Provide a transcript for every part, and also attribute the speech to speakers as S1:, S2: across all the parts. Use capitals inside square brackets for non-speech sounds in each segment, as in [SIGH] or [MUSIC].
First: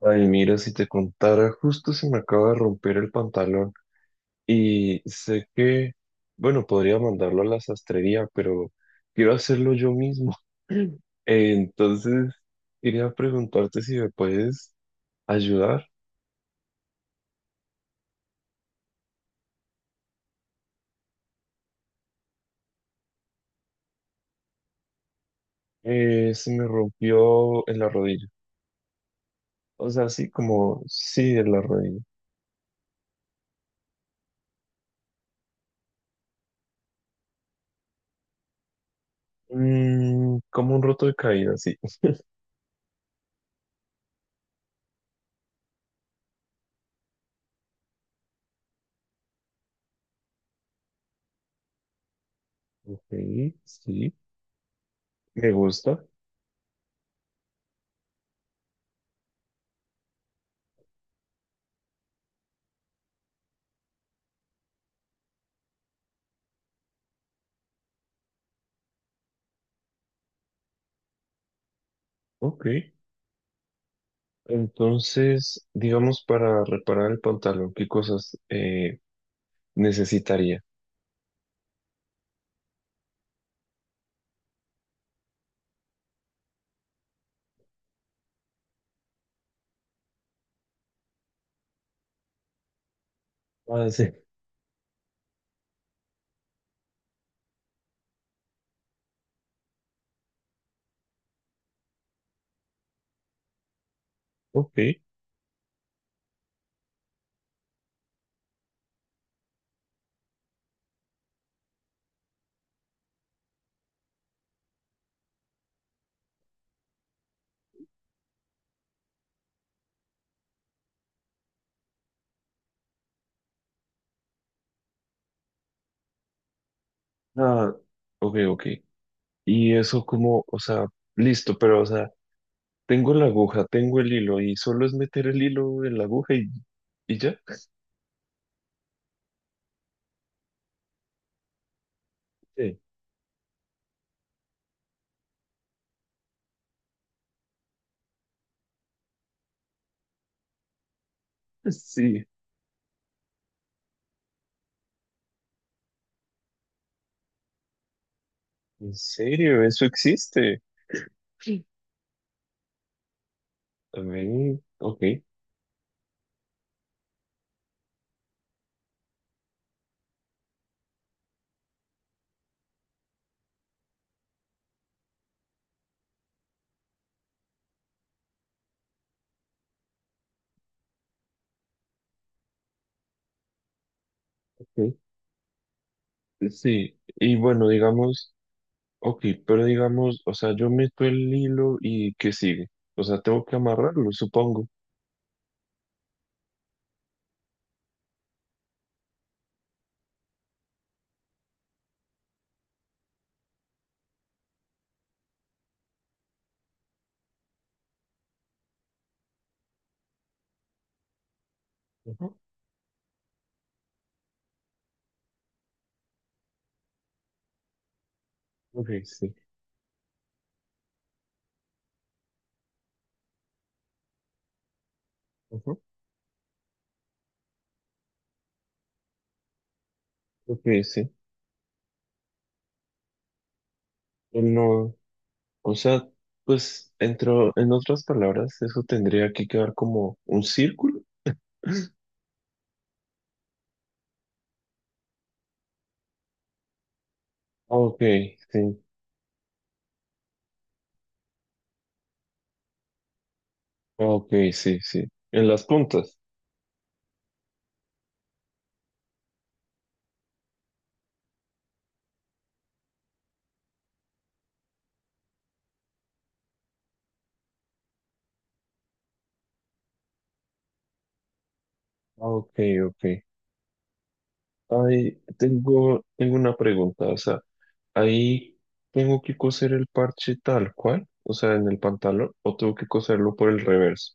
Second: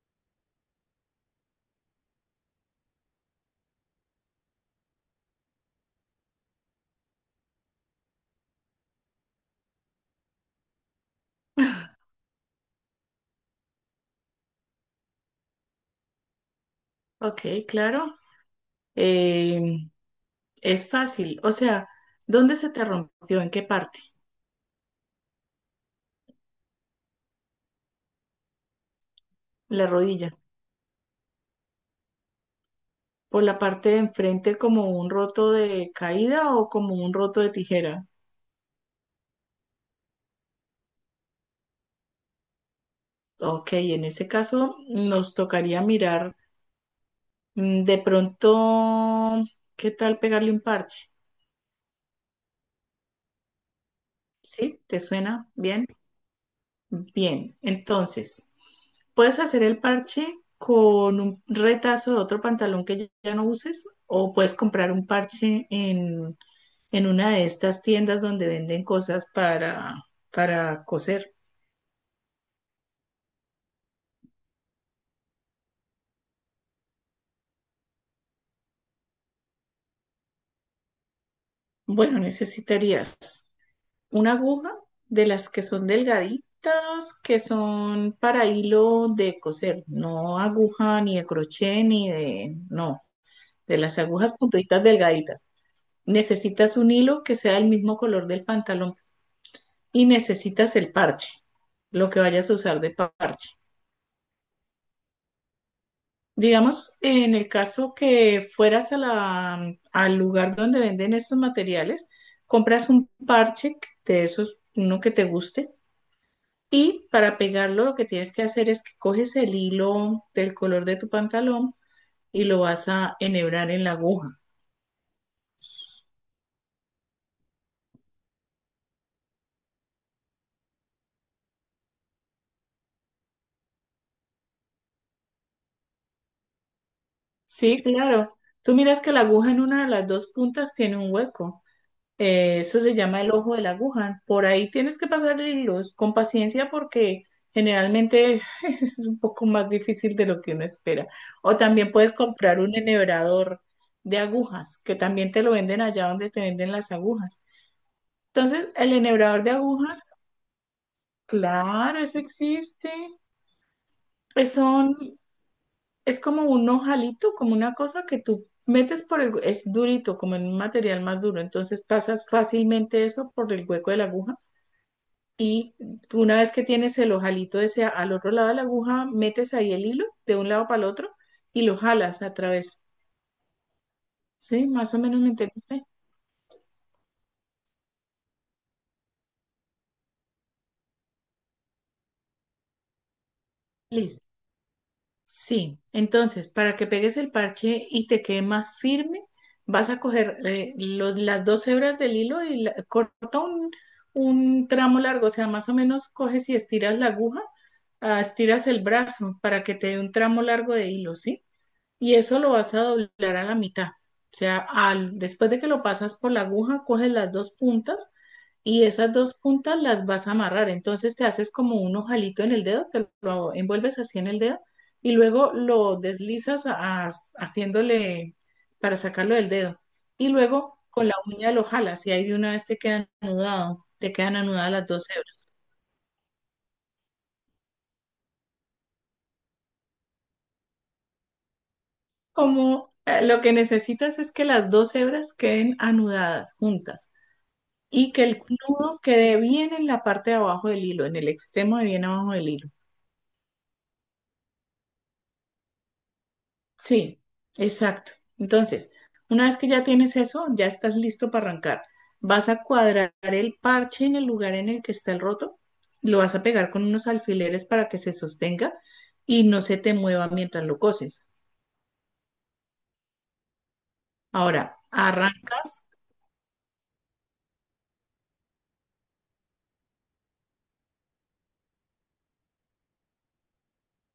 S1: Ay, mira, si te contara, justo se me acaba de romper el pantalón y sé que, bueno, podría mandarlo a la sastrería, pero quiero hacerlo yo mismo. [LAUGHS] Entonces, quería preguntarte si me puedes ayudar.
S2: Ok, claro. Eh, es fácil. O sea, ¿dónde se te rompió? ¿En qué parte?
S1: Se me rompió en la rodilla.
S2: La
S1: O sea, así
S2: rodilla.
S1: como, sí, en la rodilla.
S2: ¿Por la parte de enfrente como un roto de caída o como un roto de tijera?
S1: Como un roto de caída, sí.
S2: Ok, en ese caso nos tocaría mirar de pronto, ¿qué tal pegarle un parche?
S1: Ok, sí,
S2: ¿Sí? ¿Te suena
S1: me
S2: bien?
S1: gusta.
S2: Bien. Entonces, puedes hacer el parche con un retazo de otro pantalón que ya no uses o puedes comprar un parche en una de estas tiendas donde venden cosas para coser.
S1: Ok. Entonces, digamos, para reparar el pantalón, ¿qué cosas necesitaría?
S2: Bueno, necesitarías una aguja de las que son delgaditas, que son para hilo de coser, no aguja ni de crochet ni de, no, de
S1: Ah,
S2: las
S1: sí.
S2: agujas puntuitas delgaditas. Necesitas un hilo que sea el mismo color del pantalón y necesitas el parche, lo que vayas a usar de parche.
S1: Ok.
S2: Digamos, en el caso que fueras a la, al lugar donde venden estos materiales, compras un parche de esos, uno que te guste, y para pegarlo lo que tienes que hacer es que coges el hilo del color de tu pantalón y lo vas a enhebrar en la aguja.
S1: Ah, ok, ok. Y eso como, o sea, listo, pero, o sea, tengo la aguja, tengo el hilo y solo es meter el hilo en la aguja y ya.
S2: Sí, claro. Tú miras que la aguja en una de las dos puntas tiene un hueco.
S1: Sí.
S2: Eso
S1: [LAUGHS]
S2: se llama el ojo de la aguja. Por ahí tienes que pasar hilos con paciencia porque generalmente [LAUGHS] es un poco más difícil de lo que uno espera. O también puedes
S1: Sí,
S2: comprar un enhebrador de agujas, que también te lo venden allá donde te venden las agujas. Entonces,
S1: en
S2: el enhebrador de
S1: serio, eso
S2: agujas,
S1: existe. Sí.
S2: claro, eso existe. Es,
S1: También,
S2: son,
S1: ok,
S2: es como un ojalito, como una cosa que tú metes por el, es durito, como en un material más duro. Entonces pasas fácilmente eso por el hueco de la aguja. Y una vez que tienes el ojalito ese al otro lado de la aguja, metes ahí el hilo de un lado para el otro y lo jalas a través. ¿Sí? Más
S1: ok.
S2: o menos me entendiste.
S1: Sí, y bueno, digamos. Ok, pero digamos, o sea, yo meto el hilo y ¿qué sigue? O sea, tengo que amarrarlo,
S2: Listo.
S1: supongo.
S2: Sí. Entonces, para que pegues el parche y te quede más firme, vas a coger los, las dos hebras del hilo y corta un tramo largo. O sea, más o menos coges y estiras la aguja, ah, estiras el brazo para que te dé un tramo largo de hilo, ¿sí? Y
S1: Ujú,
S2: eso lo vas a doblar a la mitad. O sea, después de que lo pasas por la aguja, coges las dos puntas y
S1: ok,
S2: esas
S1: sí.
S2: dos puntas las vas a amarrar. Entonces te haces como un ojalito en el dedo, te lo envuelves así en el dedo y luego
S1: Ujú,
S2: lo deslizas haciéndole para sacarlo del dedo. Y
S1: ok,
S2: luego con
S1: sí.
S2: la uña lo jalas y ahí de una vez te quedan anudado, te quedan
S1: El
S2: anudadas las
S1: nodo.
S2: dos hebras.
S1: O sea, pues, entro, en otras palabras, eso tendría que quedar como un círculo.
S2: Como lo que necesitas es que las dos hebras queden anudadas juntas.
S1: Ok,
S2: Y que el
S1: sí.
S2: nudo quede bien en la parte de abajo del hilo, en el extremo de bien abajo del hilo.
S1: Ok, sí, sí. En las puntas.
S2: Sí, exacto. Entonces, una vez que ya tienes eso, ya estás listo para arrancar. Vas a cuadrar el parche en el lugar en el que está el roto, lo vas a pegar con unos alfileres para que se sostenga y no se te mueva mientras lo coses.
S1: Ok, ok.
S2: Ahora,
S1: Ahí
S2: arrancas.
S1: tengo, tengo una pregunta. O sea, ahí tengo que coser el parche tal cual, o sea, en el pantalón, o tengo que coserlo por el reverso.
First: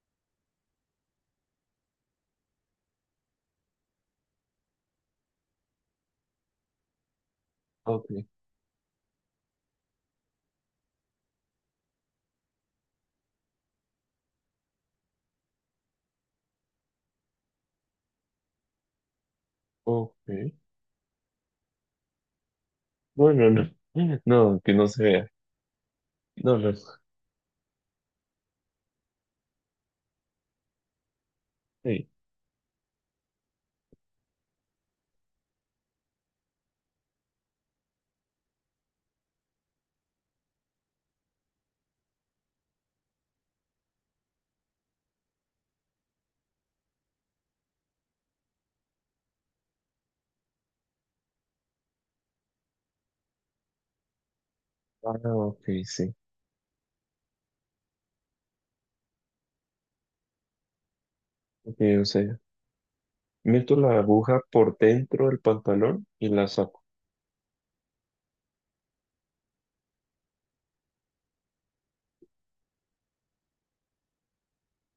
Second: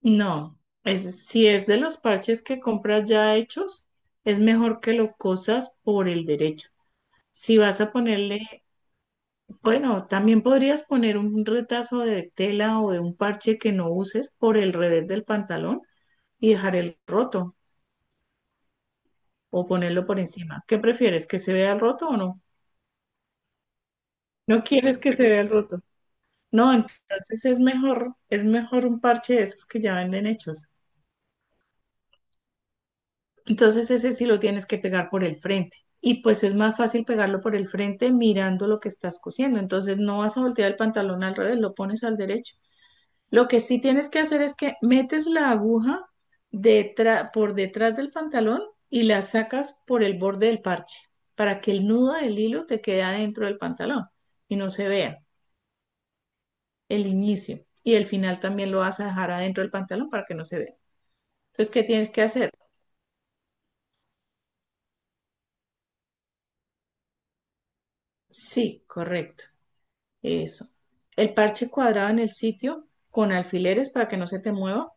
S2: No, es, si es de los parches que compras ya hechos, es mejor que lo cosas por el derecho. Si vas a
S1: Ok,
S2: ponerle, bueno, también podrías poner un retazo de tela o de un parche que no uses por el revés del pantalón y dejar el roto o ponerlo por
S1: ok.
S2: encima. ¿Qué prefieres? ¿Que se vea el roto o no?
S1: No, no, no. [LAUGHS] No,
S2: No
S1: que no
S2: quieres
S1: se
S2: que se
S1: vea.
S2: vea el roto.
S1: No,
S2: No,
S1: no.
S2: entonces es mejor un parche de esos que ya venden hechos.
S1: Sí.
S2: Entonces ese sí lo tienes que pegar por el frente. Y pues es más fácil pegarlo por el frente mirando lo que estás cosiendo. Entonces no vas a voltear el pantalón al revés, lo pones al derecho. Lo que sí tienes que hacer es que metes la aguja por detrás del pantalón y la sacas por el borde del parche para que el nudo del hilo te quede adentro del pantalón y no se
S1: Ah,
S2: vea
S1: ok, sí.
S2: el inicio. Y el final también lo vas a dejar adentro del pantalón para que no se vea. Entonces,
S1: Ok,
S2: ¿qué
S1: o
S2: tienes que
S1: sea,
S2: hacer?
S1: meto la aguja por dentro del pantalón y la saco.
S2: Sí, correcto. Eso. El parche cuadrado en el sitio con alfileres para que no se te mueva.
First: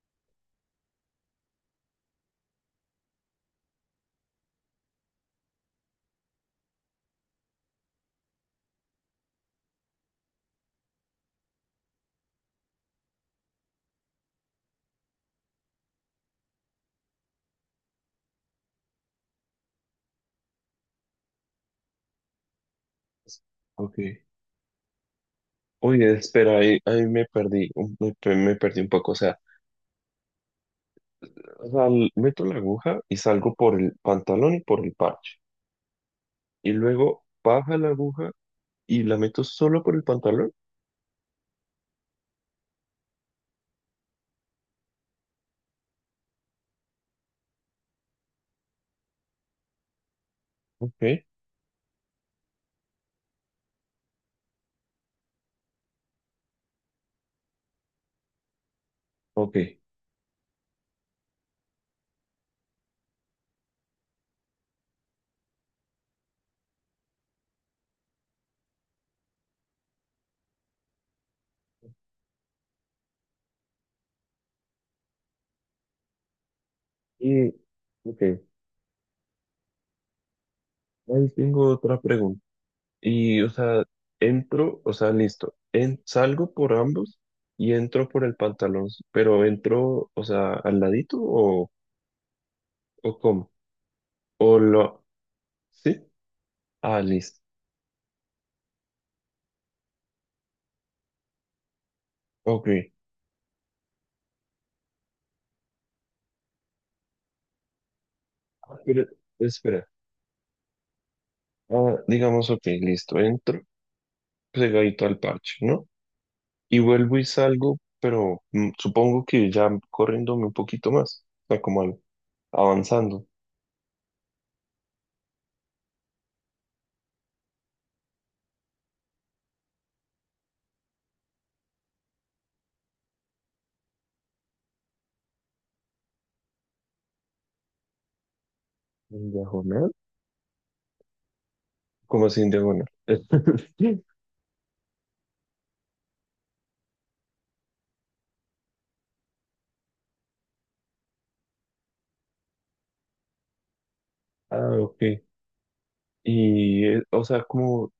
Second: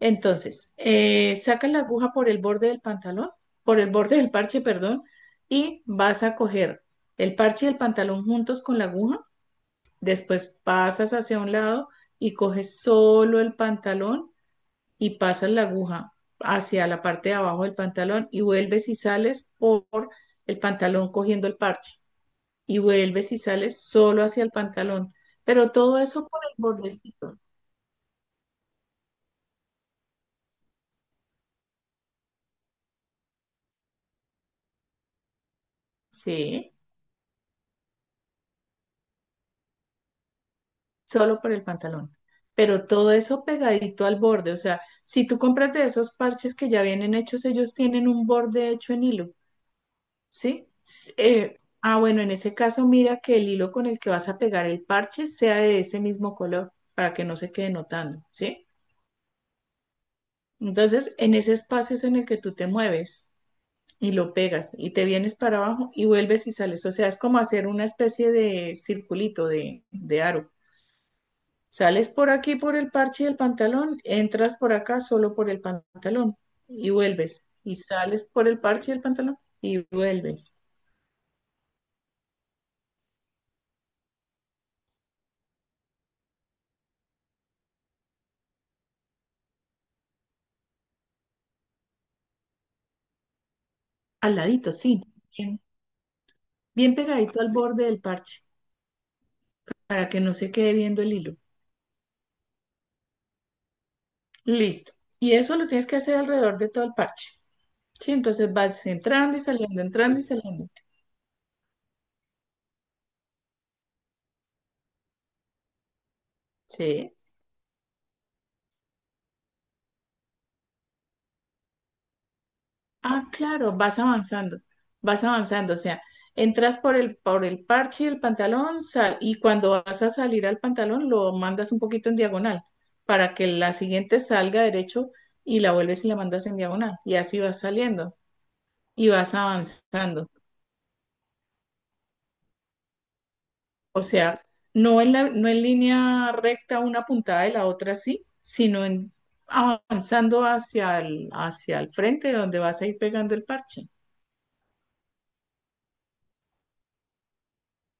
S2: Entonces, sacas la aguja por el borde del pantalón, por el borde del parche, perdón, y vas a coger el parche y el pantalón juntos con la aguja. Después pasas hacia un lado y coges solo el pantalón y pasas la aguja hacia la parte de abajo del pantalón y vuelves y sales por el pantalón cogiendo el parche. Y vuelves y sales
S1: Ok.
S2: solo hacia el pantalón. Pero todo
S1: Oye,
S2: eso por el
S1: espera, ahí me
S2: bordecito,
S1: perdí, me perdí un poco. O sea, meto la aguja y salgo por el pantalón y por el parche. Y
S2: sí,
S1: luego baja la aguja y la meto solo por el pantalón.
S2: solo por el pantalón. Pero todo eso pegadito al borde. O sea, si tú compras de esos parches que ya vienen hechos, ellos tienen un borde hecho en hilo, ¿sí?
S1: Ok,
S2: Ah, bueno, en ese caso, mira que el hilo con el que vas a pegar el parche sea de ese mismo color para que no se quede notando, ¿sí?
S1: ok.
S2: Entonces, en ese espacio es en el que tú te mueves. Y lo pegas y te vienes para abajo y vuelves y sales. O sea, es como hacer una especie de circulito, de aro. Sales por aquí por el parche del pantalón, entras por acá solo por el pantalón y vuelves.
S1: Y,
S2: Y
S1: ok,
S2: sales por el parche del pantalón y vuelves.
S1: ahí tengo otra pregunta. Y, o sea, entro, o sea, listo, en, salgo por ambos y entro por el pantalón, pero entro, o sea, al ladito o cómo,
S2: Al
S1: o
S2: ladito, sí.
S1: lo,
S2: Bien,
S1: ¿sí?
S2: bien
S1: Ah, listo,
S2: pegadito al borde del parche para que no se quede viendo el hilo.
S1: ok.
S2: Listo. Y eso lo tienes que hacer alrededor de todo el parche. Sí, entonces vas
S1: Pero,
S2: entrando y saliendo,
S1: espera,
S2: entrando y saliendo.
S1: ah, digamos, ok, listo, entro pegadito al parche, ¿no? Y
S2: Sí.
S1: vuelvo y salgo, pero supongo que ya corriéndome un poquito más, o sea, avanzando.
S2: Ah, claro, vas avanzando, o sea, entras por el parche del pantalón sal, y cuando vas a salir al pantalón lo mandas un poquito en diagonal para que la siguiente salga derecho y la vuelves y la mandas en diagonal y así vas saliendo y
S1: ¿En
S2: vas
S1: diagonal?
S2: avanzando.
S1: ¿Como así en diagonal?
S2: O
S1: [LAUGHS]
S2: sea, no en la, no en línea recta una puntada de la otra sí, sino en, avanzando hacia el, frente donde vas a ir pegando el parche.
S1: Ah, ok. Y, o sea, como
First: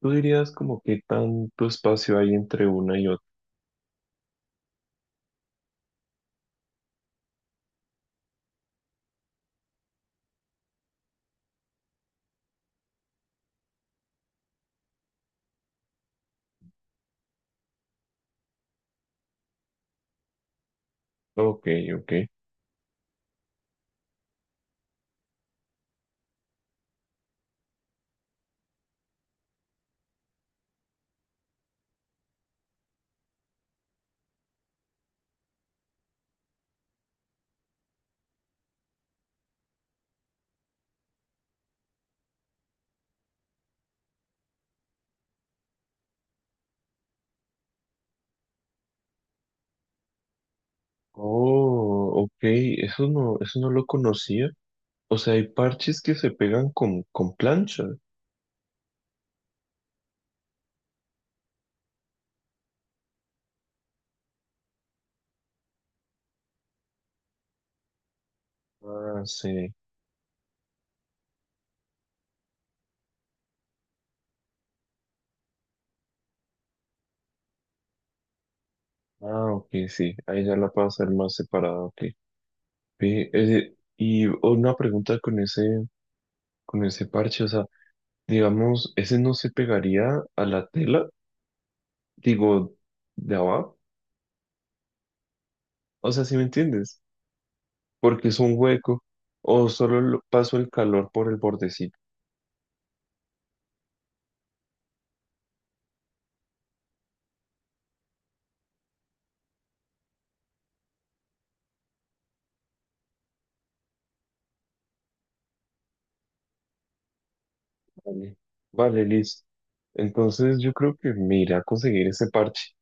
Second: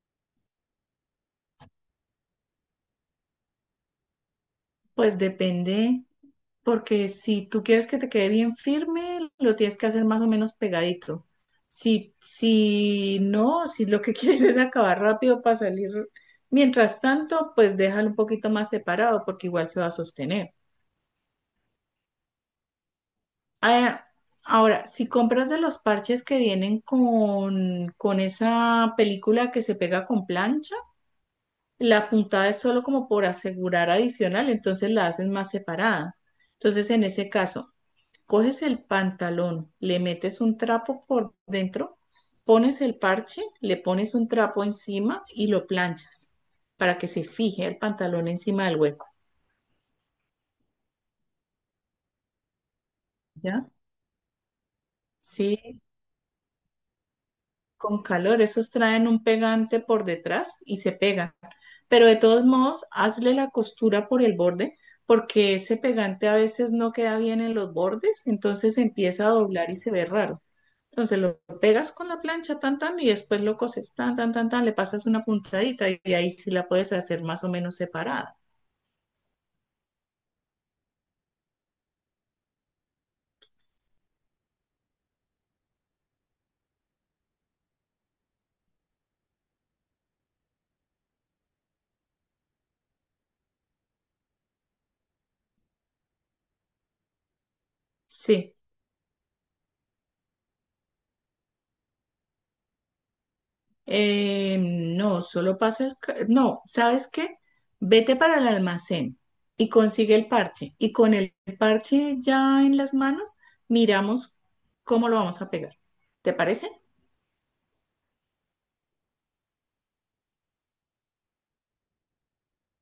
S1: tú dirías como que tanto espacio hay entre una y otra.
S2: Pues depende. Porque si tú quieres que te quede bien firme, lo tienes que hacer más o menos pegadito. Si, si no, si lo que [LAUGHS] quieres es acabar rápido para salir, mientras tanto, pues déjalo un poquito más separado porque igual se va a sostener.
S1: Ok, ok.
S2: Ah, ahora, si compras de los parches que vienen con esa película que se pega con plancha, la puntada es solo como por asegurar adicional, entonces la haces más separada. Entonces, en ese caso... coges el pantalón, le metes un trapo por dentro, pones el parche, le pones un trapo encima y lo planchas para que se fije el pantalón encima del hueco,
S1: Oh, ok, eso
S2: ¿ya?
S1: no lo conocía. O sea, hay
S2: Sí,
S1: parches que se pegan con plancha.
S2: con calor, esos traen un pegante por detrás y se pegan. Pero de todos modos, hazle la costura por el borde porque ese pegante a veces no queda bien en los bordes, entonces
S1: Ah,
S2: empieza a doblar
S1: sí.
S2: y se ve raro. Entonces lo pegas con la plancha, tan, tan, y después lo coses, tan, tan, tan, tan, le pasas una puntadita y ahí sí la puedes hacer más o menos separada.
S1: Ah, ok, sí. Ahí ya la puedo hacer más separada, ok. Ve, y una pregunta con ese parche, o sea, digamos, ese no se pegaría a la tela, digo, de abajo. O sea, ¿si me entiendes? Porque es un
S2: Sí.
S1: hueco, o solo paso el calor por el bordecito.
S2: No, solo pasa el... No, ¿sabes qué? Vete para el almacén y consigue el parche. Y con el parche ya en las manos, miramos cómo lo vamos a pegar. ¿Te parece?
S1: Vale, vale, listo. Entonces yo creo que mira, conseguir ese parche.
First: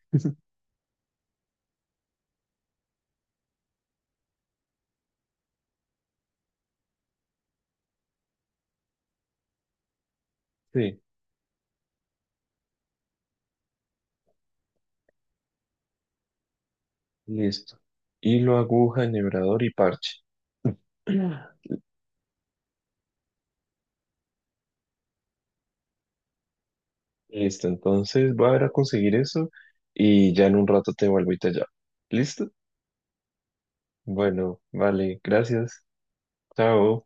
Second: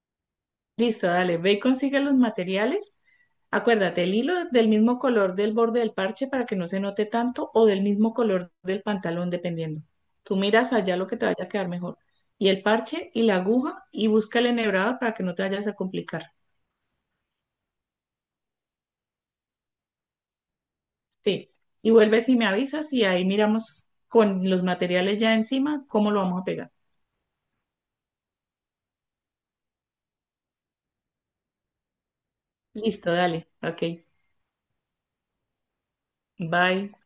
S2: Listo, dale, ve y consigue los materiales. Acuérdate, el hilo del mismo color del borde del parche para que no se note tanto o del mismo color del pantalón, dependiendo. Tú miras allá
S1: Sí,
S2: lo que te vaya a quedar mejor. Y el parche y la aguja y busca el enhebrado para que no te vayas a complicar.
S1: listo. Hilo, aguja, enhebrador y parche.
S2: Sí.
S1: [CLEARS THROAT]
S2: Y vuelves y me avisas y ahí miramos con los materiales ya encima cómo lo vamos a pegar.
S1: Listo, entonces voy a ir a conseguir eso y ya en un rato te vuelvo y te llamo. ¿Listo?
S2: Listo, dale. Ok.
S1: Bueno, vale, gracias.
S2: Bye.
S1: Chao.